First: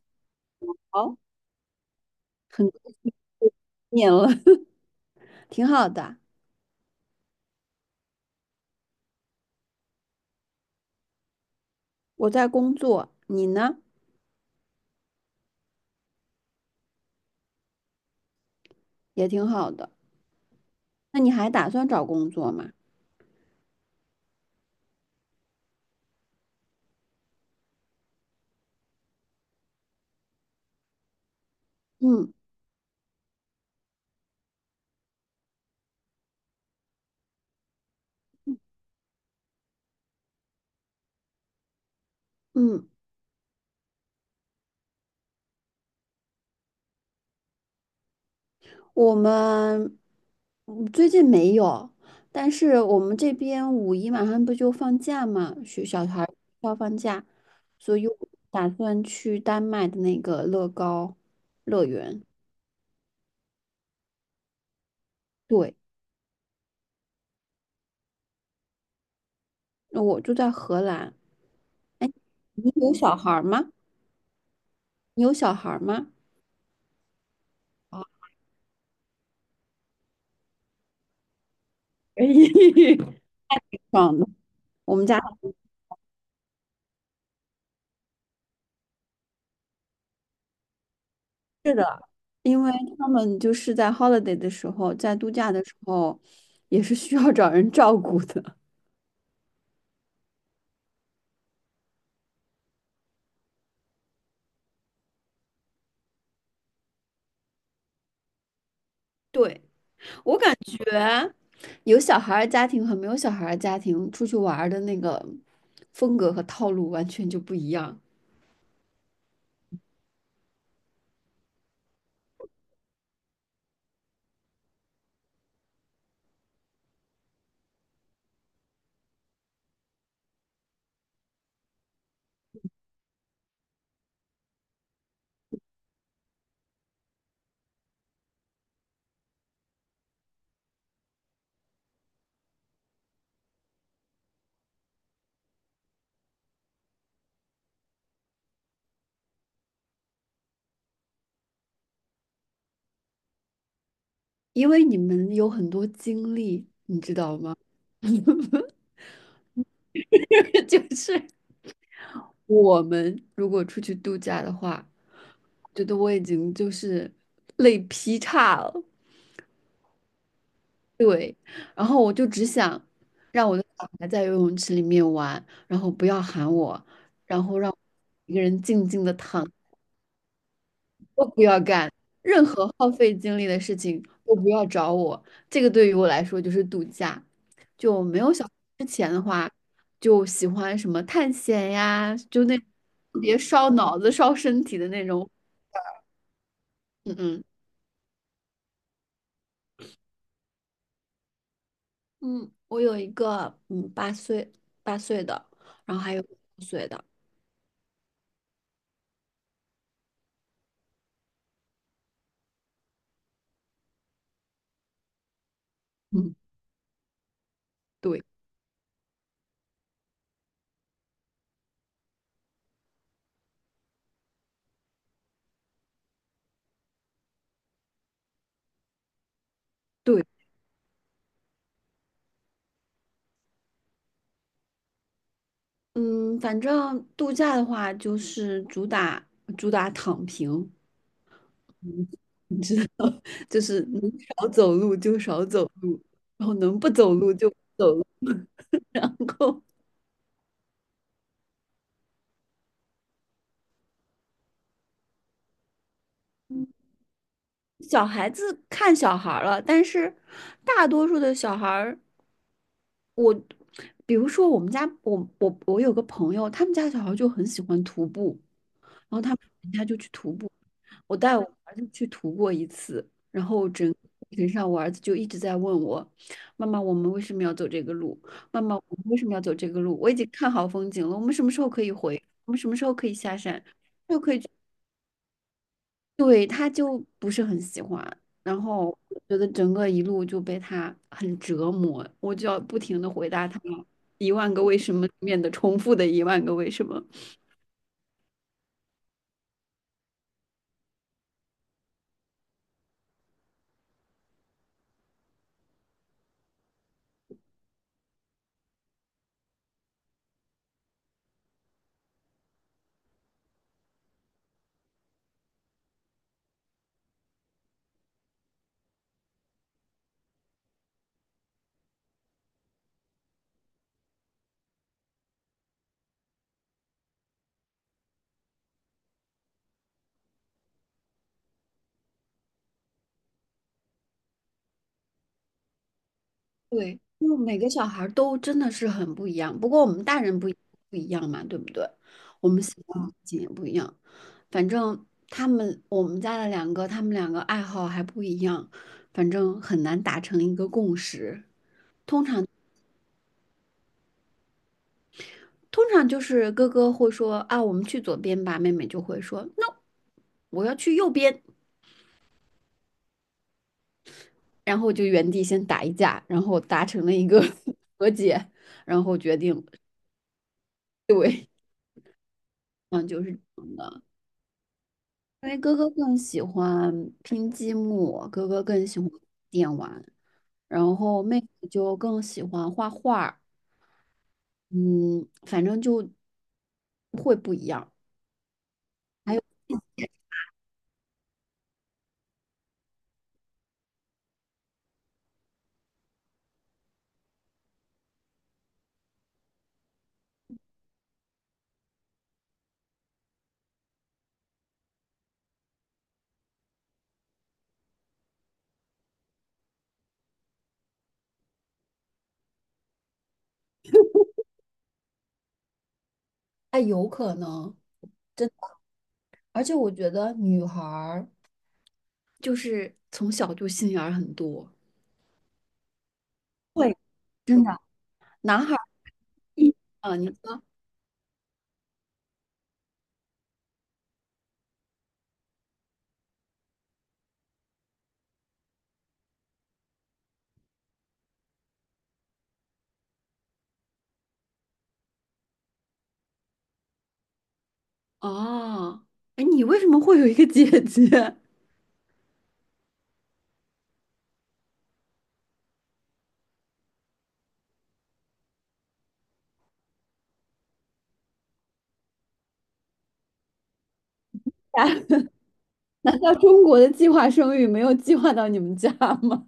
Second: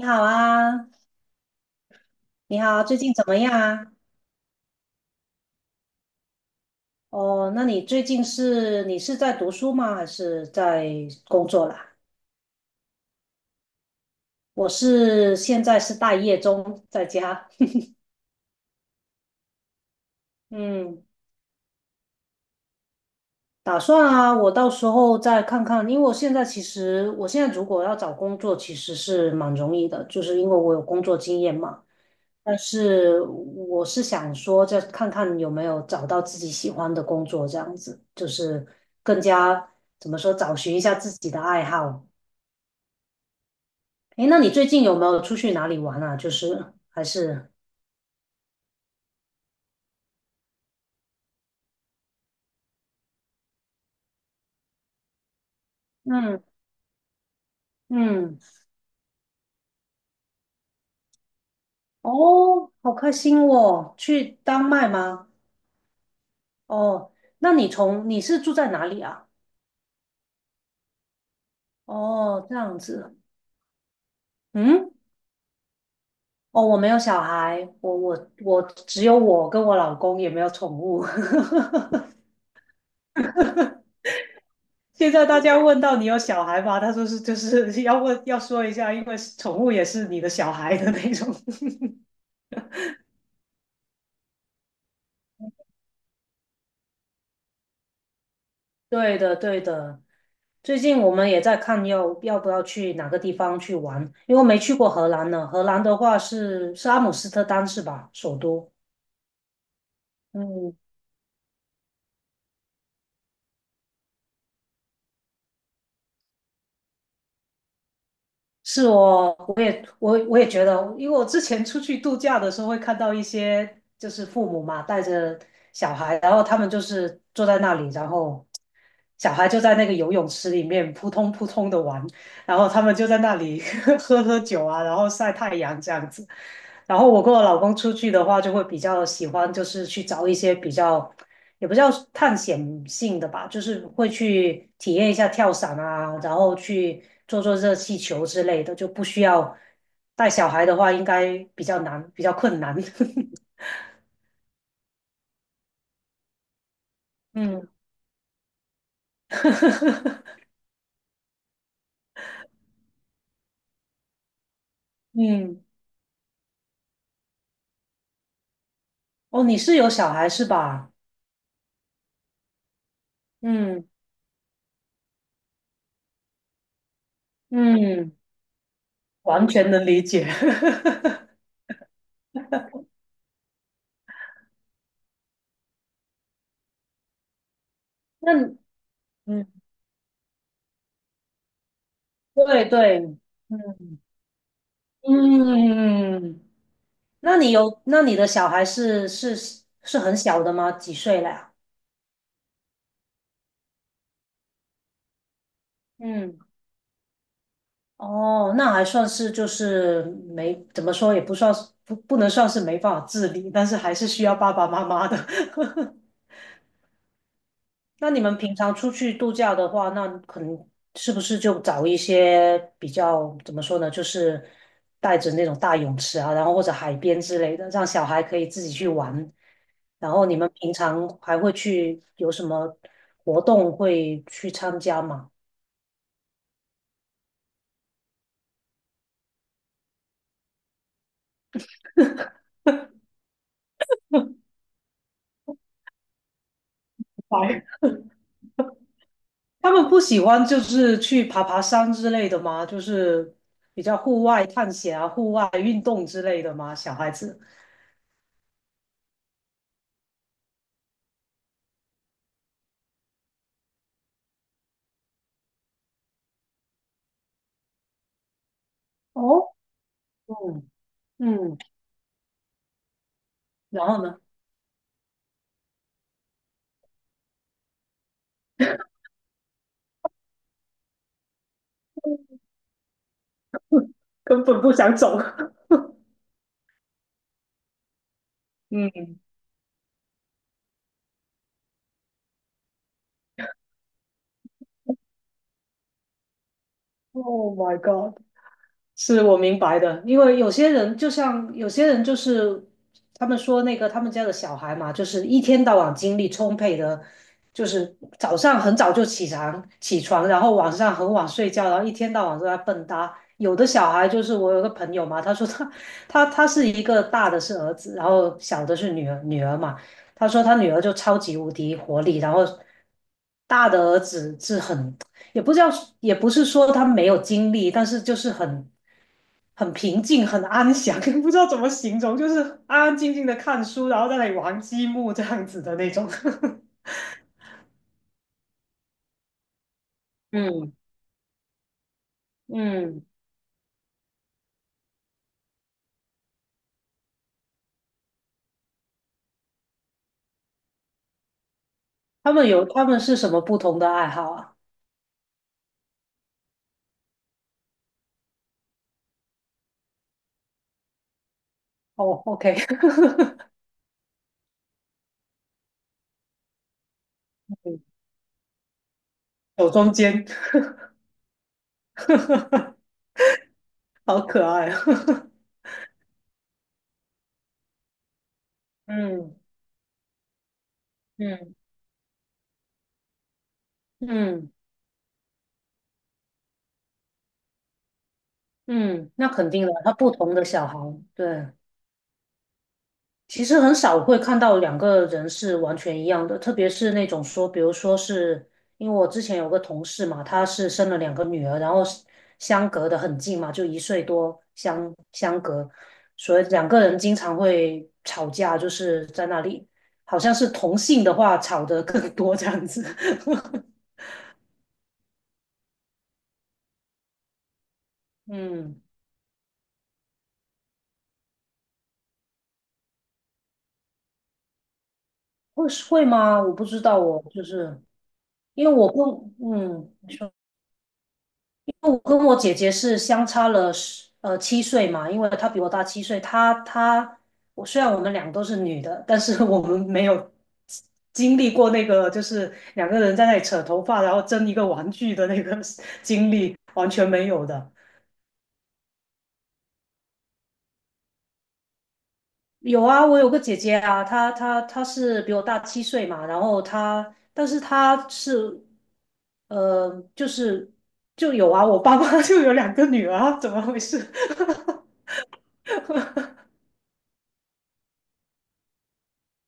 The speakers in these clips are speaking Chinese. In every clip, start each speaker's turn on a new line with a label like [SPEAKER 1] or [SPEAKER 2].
[SPEAKER 1] 你好啊，
[SPEAKER 2] 好，
[SPEAKER 1] 你
[SPEAKER 2] 很
[SPEAKER 1] 好，最
[SPEAKER 2] 多
[SPEAKER 1] 近怎么样啊？
[SPEAKER 2] 年了，挺好的。
[SPEAKER 1] 哦，那你最近你是在读书吗？还是在工作啦？
[SPEAKER 2] 我在工作，你呢？
[SPEAKER 1] 我现在是待业中，在家。
[SPEAKER 2] 也挺好的。
[SPEAKER 1] 嗯，
[SPEAKER 2] 那你还打算找工作吗？
[SPEAKER 1] 打算啊，我到时候再看看，因为我现在如果要找工作，其实是蛮容易的，就是因为我有工作经验嘛。
[SPEAKER 2] 嗯
[SPEAKER 1] 但是我是想说，再看看有没有找到自己喜欢的工作，这样子就是更加怎么说，找寻一下自己的爱好。
[SPEAKER 2] 嗯，
[SPEAKER 1] 诶，那你最近有没有出去哪里玩啊？就是还是
[SPEAKER 2] 我们最近没有，但是我们这边五一马上不就放假嘛，学小孩儿
[SPEAKER 1] 嗯
[SPEAKER 2] 要放假，所以我
[SPEAKER 1] 嗯
[SPEAKER 2] 打算去丹麦的那个乐高乐园。
[SPEAKER 1] 哦，好开心哦，去丹麦吗？
[SPEAKER 2] 对，
[SPEAKER 1] 哦，那你是住在哪里啊？
[SPEAKER 2] 那我住在荷兰。哎，
[SPEAKER 1] 哦，这
[SPEAKER 2] 你
[SPEAKER 1] 样
[SPEAKER 2] 有小
[SPEAKER 1] 子，
[SPEAKER 2] 孩儿吗？
[SPEAKER 1] 嗯，
[SPEAKER 2] 你有小孩儿吗？
[SPEAKER 1] 哦，我没有小孩，我
[SPEAKER 2] 啊，
[SPEAKER 1] 我我只有我跟我老公，也没有宠物。
[SPEAKER 2] 可以。爽的。我们
[SPEAKER 1] 现
[SPEAKER 2] 家
[SPEAKER 1] 在大家问到你有小孩吗？他说是，就是要问要说一下，因为宠物也是你的小孩的那种。
[SPEAKER 2] 是的，因为他们就是在 holiday 的时候，在度假的时候，也是需要找人照顾的。
[SPEAKER 1] 对的，对的。最近我们也在看要不要去哪个地方去玩，因为没去过荷兰呢。荷兰的话是阿姆斯特丹是吧？首都。
[SPEAKER 2] 对，我感
[SPEAKER 1] 嗯，
[SPEAKER 2] 觉有小孩儿家庭和没有小孩儿家庭出去玩儿的那个风格和套路完全就不一样，
[SPEAKER 1] 是哦，我也觉得，因为我之前出去度假的时候会看到一些就是父母嘛带着小孩，然后他们就是坐在那里，然后小孩就在那个游泳池里面扑通扑通的玩，然后他们就在那里 喝喝酒啊，然后晒太阳这样子。然后我跟我老公出去的话，就会比较喜欢就是去找一些比较也不叫探险性的吧，就是会去体验一下跳伞啊，然后去做做热气球之类的，就不需要带小孩的话，应该比较难，比较困难。
[SPEAKER 2] 因为你们有很多经历，你知道吗？
[SPEAKER 1] 嗯
[SPEAKER 2] 就是我们如果出去度假的话，
[SPEAKER 1] 嗯，
[SPEAKER 2] 觉得我已经就是累劈叉了。
[SPEAKER 1] 哦，你是有小孩是吧？
[SPEAKER 2] 对，然后我就只想让我的
[SPEAKER 1] 嗯
[SPEAKER 2] 小孩在游泳池里面玩，然后不要喊我，然后让我
[SPEAKER 1] 嗯，
[SPEAKER 2] 一个人静静的躺，
[SPEAKER 1] 完全能理解。
[SPEAKER 2] 都不要干任何耗费精力的事情，都不要找我。这个对于我来说就是度假。就没
[SPEAKER 1] 那
[SPEAKER 2] 有小孩之前的
[SPEAKER 1] 嗯，
[SPEAKER 2] 话，就喜欢什么探险呀，就那
[SPEAKER 1] 对对，
[SPEAKER 2] 特别烧脑
[SPEAKER 1] 嗯
[SPEAKER 2] 子、烧身体的那种。
[SPEAKER 1] 嗯，
[SPEAKER 2] 嗯
[SPEAKER 1] 那
[SPEAKER 2] 嗯，
[SPEAKER 1] 你有，那你的小孩是很小的吗？几岁了呀？
[SPEAKER 2] 嗯，我有一个八岁的，然后还有
[SPEAKER 1] 嗯。
[SPEAKER 2] 5岁的。
[SPEAKER 1] 哦，那还算是就是没怎么说，也不算是不能算是没办法自理，但是还是需要爸爸妈妈的。
[SPEAKER 2] 嗯，
[SPEAKER 1] 那你
[SPEAKER 2] 对。
[SPEAKER 1] 们平常出去度假的话，那可能是不是就找一些比较怎么说呢，就是带着那种大泳池啊，然后或者海边之类的，让小孩可以自己去玩。然
[SPEAKER 2] 对，
[SPEAKER 1] 后你们平常还会去有什么活动会去参加吗？
[SPEAKER 2] 嗯，反正度假的话，就是主打主打躺平，你知道，就是能少走路就少走路，然后能不走 路就不
[SPEAKER 1] 白
[SPEAKER 2] 走路，然后
[SPEAKER 1] 他们不喜欢就是去爬爬山之类的吗？就是比较户外探险啊、户外运动之类的吗？小孩子，
[SPEAKER 2] 小孩子看小孩儿了，但是大多数的小孩儿，我比如说我们家，我有个朋友，他们家小孩就很喜欢徒步，然后他们
[SPEAKER 1] 哦，
[SPEAKER 2] 人家就去徒步，
[SPEAKER 1] 嗯
[SPEAKER 2] 我带我
[SPEAKER 1] 嗯，
[SPEAKER 2] 儿子去徒过一次，然后
[SPEAKER 1] 然
[SPEAKER 2] 整个
[SPEAKER 1] 后呢，
[SPEAKER 2] 过程上我儿子就一直在问我，妈妈，我们为什么要走这个路？妈妈，我们为什么要走这个路？我已经看好风景了，我们什么时候可以回？我们什么时候可以下山？就可以
[SPEAKER 1] 根
[SPEAKER 2] 去，
[SPEAKER 1] 本不想走，
[SPEAKER 2] 对，他就不是很喜欢。然后
[SPEAKER 1] 嗯。
[SPEAKER 2] 我觉得整个一路就被他很折磨，我就要不停的回答他一万个为什么里面的重复的一万个为什么。
[SPEAKER 1] Oh my God！是我明白的，因为有些人就像有些人就是他们说那个他们家的小孩嘛，就是一天到晚精力充沛的，就是早上很早就起床，然后晚上很晚睡觉，然后一天到晚都在蹦跶。有的小孩就是我有个朋友嘛，他说他是一个大的是儿子，然后小的是女儿嘛，他说他女儿就超级无敌活力，然后大的儿子是很也不知道，也不是说他没有精力，但是就是很平静、很安详，不知道怎么形容，就是安安静静的看书，然后在那里玩积木这样子的那种。
[SPEAKER 2] 对，因为每个小孩儿都真的是很不一样，不过我们大人
[SPEAKER 1] 嗯
[SPEAKER 2] 不一样嘛，对不对？我们喜欢
[SPEAKER 1] 嗯，
[SPEAKER 2] 的事情也不一样，反正他们我们家的两个，他们两个爱好还不一样，反正很难达成一个共识。
[SPEAKER 1] 他们有他们是什么不同的爱好啊？
[SPEAKER 2] 通常就是哥哥会说啊，我们去左边吧，妹妹就会说 no，我要去右边，
[SPEAKER 1] 哦，OK，
[SPEAKER 2] 然后就原地先打一架，然后达成了一个
[SPEAKER 1] 嗯
[SPEAKER 2] 和解，然后决定。
[SPEAKER 1] 手中间，
[SPEAKER 2] 对，嗯，就是这样的。
[SPEAKER 1] 好可爱啊。
[SPEAKER 2] 因为哥哥更喜欢拼积木，哥哥更喜欢
[SPEAKER 1] 嗯
[SPEAKER 2] 电玩，然后妹
[SPEAKER 1] 嗯
[SPEAKER 2] 妹就更喜欢画画儿。
[SPEAKER 1] 嗯
[SPEAKER 2] 嗯，反正就会不一样。
[SPEAKER 1] 嗯，那肯定的，他不同的小孩，对。其实很少会看到两个人是完全一样的，特别是那种说，比如说是因为我之前有个同事嘛，她是生了两个女儿，然后是相隔的很近嘛，就一岁多相隔，所以两个人经常会吵架，就是在那里，好像是同性的话吵得更多这样子。
[SPEAKER 2] 哎，有可能，真的，
[SPEAKER 1] 嗯，
[SPEAKER 2] 而且我觉得女孩儿就是从小就心眼儿很多，
[SPEAKER 1] 会会吗？我不知
[SPEAKER 2] 会，
[SPEAKER 1] 道哦，我就
[SPEAKER 2] 真的。
[SPEAKER 1] 是
[SPEAKER 2] 男
[SPEAKER 1] 因为
[SPEAKER 2] 孩儿
[SPEAKER 1] 我不，
[SPEAKER 2] 一
[SPEAKER 1] 嗯。
[SPEAKER 2] 啊，你
[SPEAKER 1] 说。
[SPEAKER 2] 说
[SPEAKER 1] 我跟我姐姐是相差了七岁嘛，因为她比我大七岁。她她我虽然我们俩都是女的，但是我们没有经历过那个就是两个人在那里扯头发，然后争一个玩具的那个 经历，完全没有的。
[SPEAKER 2] 啊，哎，你为什么会有一个姐姐？
[SPEAKER 1] 有啊，我有个姐姐啊，她是比我大七岁嘛，然后她但是她是呃就是就有啊，我爸妈 就有两个女儿啊怎么回事？
[SPEAKER 2] 难道中国的计划生育没有计划到你们家吗？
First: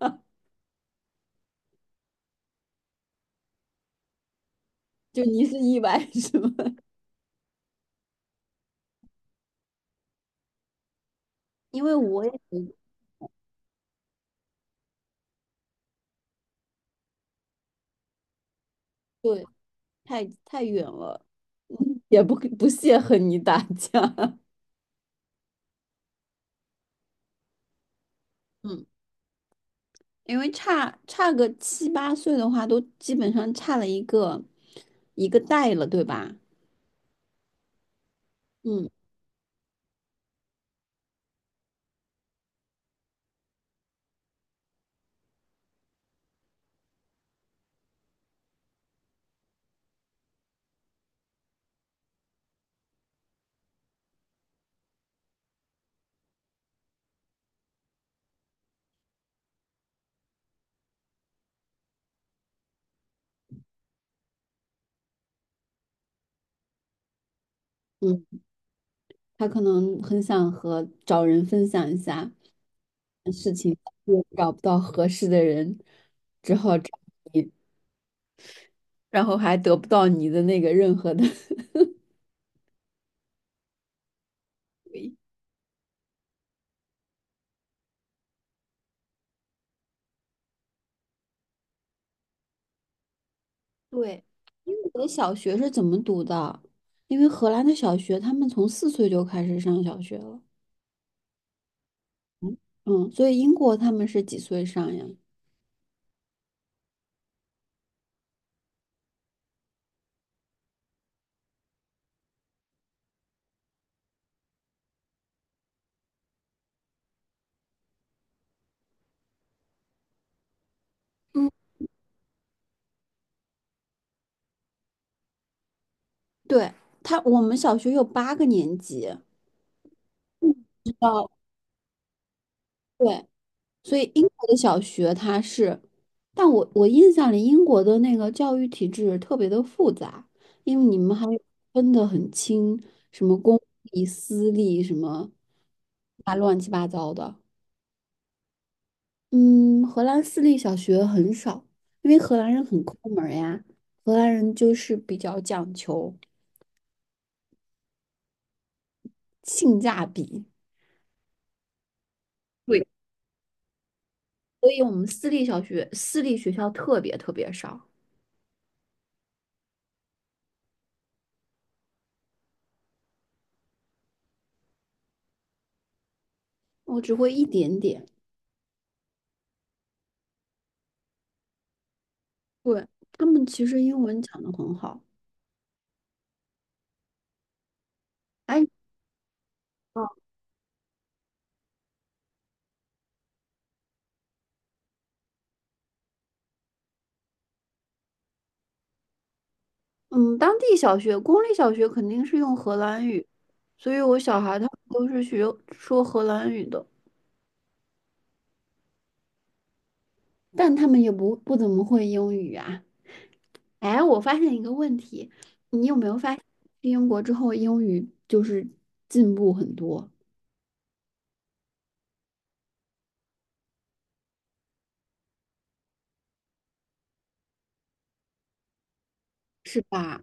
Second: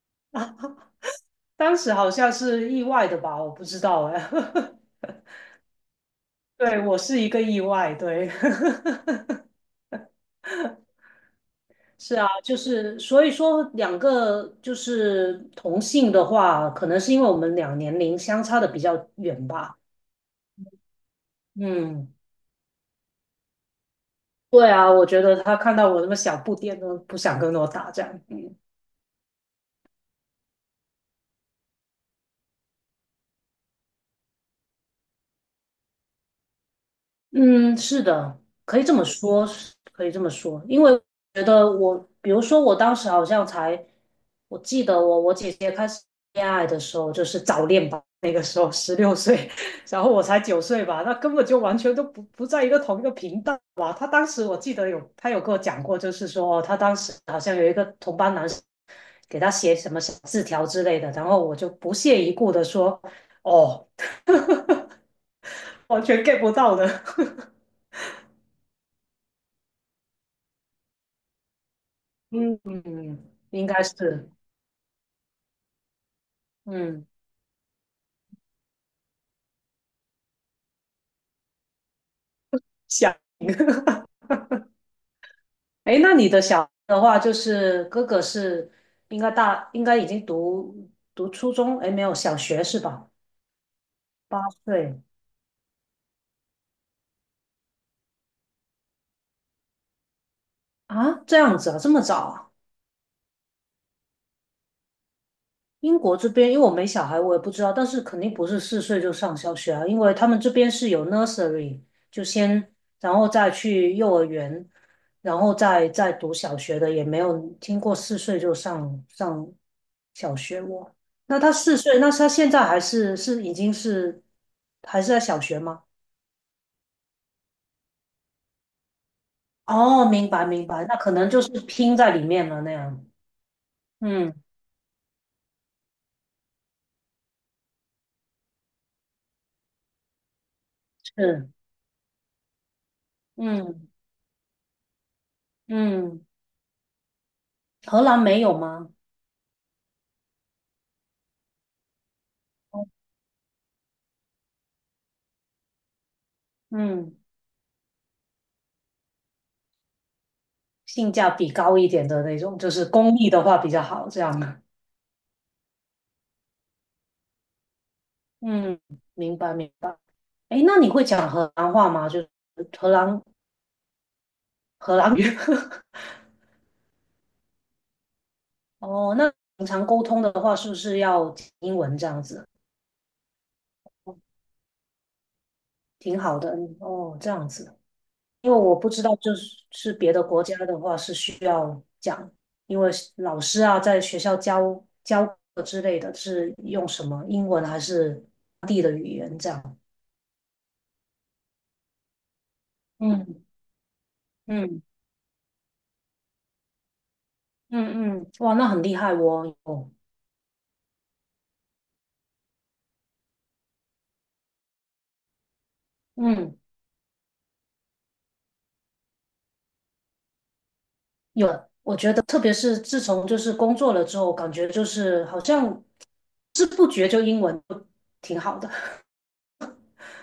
[SPEAKER 1] 当时好像是意外的吧，我不知道哎。
[SPEAKER 2] 就你是意外 是吗？
[SPEAKER 1] 对，我是一个意外，对，
[SPEAKER 2] 因为
[SPEAKER 1] 是
[SPEAKER 2] 我
[SPEAKER 1] 啊，
[SPEAKER 2] 也
[SPEAKER 1] 就
[SPEAKER 2] 不
[SPEAKER 1] 是所以说两个就是同性的话，可能是因为我们俩年龄相差的比较
[SPEAKER 2] 对
[SPEAKER 1] 远吧。
[SPEAKER 2] 太远了，
[SPEAKER 1] 嗯，
[SPEAKER 2] 也不屑和你打架。
[SPEAKER 1] 对啊，我觉得他看到我那么小不点都不想跟我打这样。嗯
[SPEAKER 2] 嗯，因为差个七八岁的话，都基本上差了一个代了，对吧？
[SPEAKER 1] 嗯，是的，可以
[SPEAKER 2] 嗯
[SPEAKER 1] 这么说，是可以这么说，因为我觉得我，比如说我当时好像才，我记得我姐姐开始恋爱的时候就是早恋吧，那个时候16岁，然后我才9岁吧，那根本就完全都不在一个同一个频道吧。她当时我记得有她有跟我讲过，就是说哦她当时好像有一个同班男生给她写什么小字条之类的，然后我就不屑一顾的说哦，完全 get 不到的。
[SPEAKER 2] 嗯，他可能很想和找人分享一下，
[SPEAKER 1] 嗯，应该
[SPEAKER 2] 也
[SPEAKER 1] 是，
[SPEAKER 2] 找不到合适的人，只好找
[SPEAKER 1] 嗯，
[SPEAKER 2] 你，然后还得不到你的那个任何的
[SPEAKER 1] 想。
[SPEAKER 2] 回应。
[SPEAKER 1] 哎，那你的小孩的话，就是哥哥是应该大，应该已经读初中，哎，没有小学是吧？
[SPEAKER 2] 对，
[SPEAKER 1] 八
[SPEAKER 2] 英
[SPEAKER 1] 岁
[SPEAKER 2] 国的小学是怎么读的？因为荷兰的小学，他们从4岁就开始上小学了。
[SPEAKER 1] 啊，这样子啊，这么早啊？
[SPEAKER 2] 嗯，所以英国他们是几岁上呀？
[SPEAKER 1] 英国这边，因为我没小孩，我也不知道，但是肯定不是四岁就上小学啊，因为他们这边是有 nursery，就先，然后再去幼儿园，然后再读小学的，也没有听过四岁就上小学我。那
[SPEAKER 2] 嗯，
[SPEAKER 1] 他四岁，那他现在还是是已经是还是在小学吗？
[SPEAKER 2] 对，他，我们小学有8个年级。
[SPEAKER 1] 哦，明白
[SPEAKER 2] 嗯，
[SPEAKER 1] 明白，
[SPEAKER 2] 知
[SPEAKER 1] 那可能
[SPEAKER 2] 道。
[SPEAKER 1] 就是拼在里面了那样。
[SPEAKER 2] 对，所以英
[SPEAKER 1] 嗯，
[SPEAKER 2] 国的小学它是，但我印象里英国的那个教育体制特别的复杂，因为你们还
[SPEAKER 1] 是，
[SPEAKER 2] 分得很清，什么公
[SPEAKER 1] 嗯
[SPEAKER 2] 立、私立，什么
[SPEAKER 1] 嗯，
[SPEAKER 2] 啊乱七八糟的。
[SPEAKER 1] 荷兰没有吗？
[SPEAKER 2] 嗯，荷兰私立小学很少，因为荷兰人很抠门儿呀。荷兰人就是比较讲求
[SPEAKER 1] 嗯。
[SPEAKER 2] 性价比，
[SPEAKER 1] 性价比高一点的那种，就是
[SPEAKER 2] 对，
[SPEAKER 1] 公益的话比较好，这样的
[SPEAKER 2] 所以我们私立小学、私立学校特别特别少，
[SPEAKER 1] 嗯，明白明白。哎，那你会讲荷兰话吗？就是荷兰荷兰语。
[SPEAKER 2] 我只会一点点。
[SPEAKER 1] 哦，那平常沟通的话，是不是要讲英文这样子？
[SPEAKER 2] 对，他们其实英文讲的很好。
[SPEAKER 1] 挺好的哦，这样子。因为
[SPEAKER 2] 哎，
[SPEAKER 1] 我不知道，就是别的国家的话是需要讲，因为老师啊在学校教课之类的，是用什么英文还是？
[SPEAKER 2] 嗯，当地小学、公立小学肯定是用荷兰语，
[SPEAKER 1] 嗯
[SPEAKER 2] 所以我小孩他们
[SPEAKER 1] 嗯
[SPEAKER 2] 都是学说荷兰语的，
[SPEAKER 1] 嗯嗯，哇，那很厉害哦。
[SPEAKER 2] 但他们也不怎么会英语啊。哎，我发现一个问题，你有没有发？去
[SPEAKER 1] 嗯，
[SPEAKER 2] 英国之后，英语就是进步很多，
[SPEAKER 1] 有，我觉得特别是自从就是工作了之后，感觉就是好像不知不觉就英文就挺好的，
[SPEAKER 2] 是吧？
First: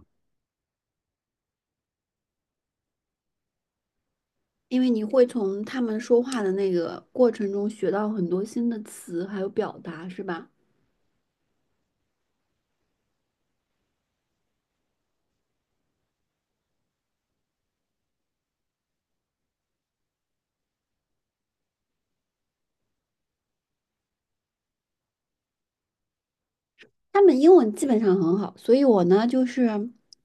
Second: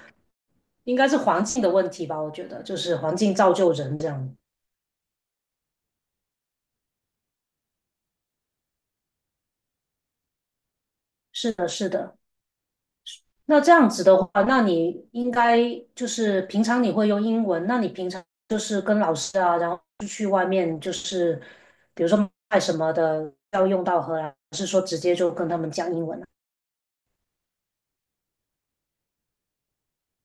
[SPEAKER 1] 应该是环境的问题吧？我觉得就是环境造就人这样。
[SPEAKER 2] 因为你会从他们说话的那个过程中学到很多新的词，还有表达，是吧？
[SPEAKER 1] 是的，是的。那这样子的话，那你应该就是平常你会用英文，那你平常就是跟老师啊，然后去外面就是比如说卖什么的要用到荷兰，还是说直接就跟他们讲英文啊？
[SPEAKER 2] 他们英文基本上很好，所以我呢就是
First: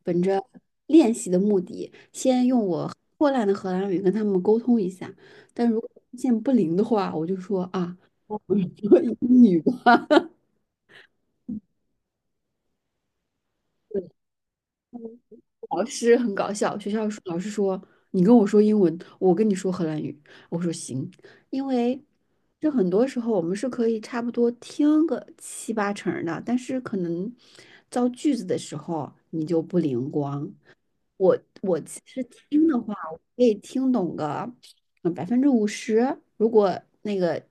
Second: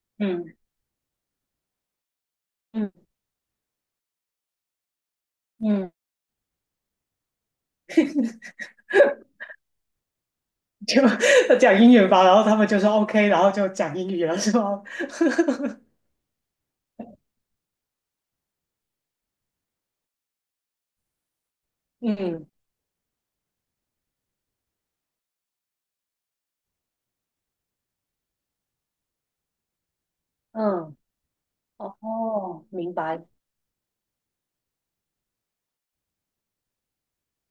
[SPEAKER 2] 本着
[SPEAKER 1] 嗯
[SPEAKER 2] 练习的目的，先用我
[SPEAKER 1] 嗯
[SPEAKER 2] 破烂的荷兰语跟他们沟通一下。但如果
[SPEAKER 1] 嗯。
[SPEAKER 2] 发现不灵的话，我就说啊，说英语吧。
[SPEAKER 1] 要讲英语吧，然后他们就说 OK，然后就讲英语了，是吗？
[SPEAKER 2] 老师很搞笑，学校说老师说你跟我说英文，我跟你说荷兰语。我说行，因为
[SPEAKER 1] 嗯
[SPEAKER 2] 就很多时候我们是可以差不多听个七八成儿的，但是可能造句子的时候你就不灵光。
[SPEAKER 1] 嗯，哦，
[SPEAKER 2] 是
[SPEAKER 1] 哦，
[SPEAKER 2] 听的
[SPEAKER 1] 明
[SPEAKER 2] 话，我
[SPEAKER 1] 白，
[SPEAKER 2] 可以听懂个百分之五十。如果那个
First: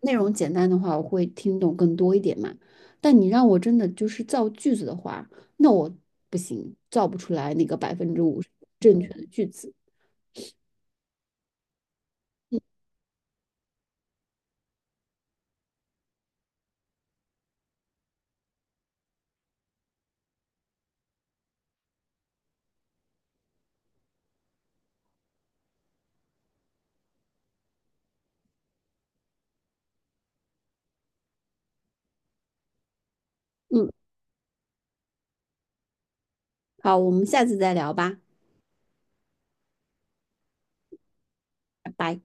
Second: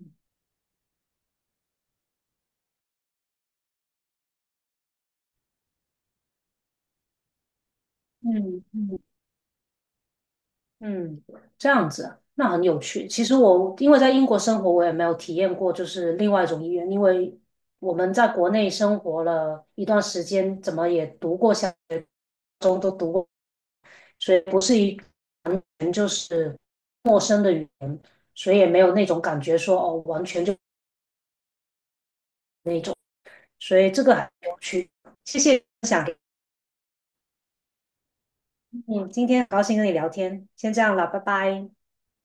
[SPEAKER 2] 内容简单的话，我会听懂更多一点嘛。但你让我真的就是造句子的话，那我不行，造不出来那个百分之五十
[SPEAKER 1] 嗯嗯
[SPEAKER 2] 正确的句子。
[SPEAKER 1] 嗯，这样子啊，那很有趣。其实我因为在英国生活，我也没有体验过就是另外一种语言，因为我们在国内生活了一段时间，怎么也读过小学、初中都读过，所以不是一是陌生的语言，所以也没有那种感觉说哦，完全就，所
[SPEAKER 2] 嗯，
[SPEAKER 1] 以这个很有趣。谢谢。
[SPEAKER 2] 好，我们下次再聊吧，
[SPEAKER 1] 嗯，今天很高兴跟你聊天，先这样了，拜拜。
[SPEAKER 2] 拜拜。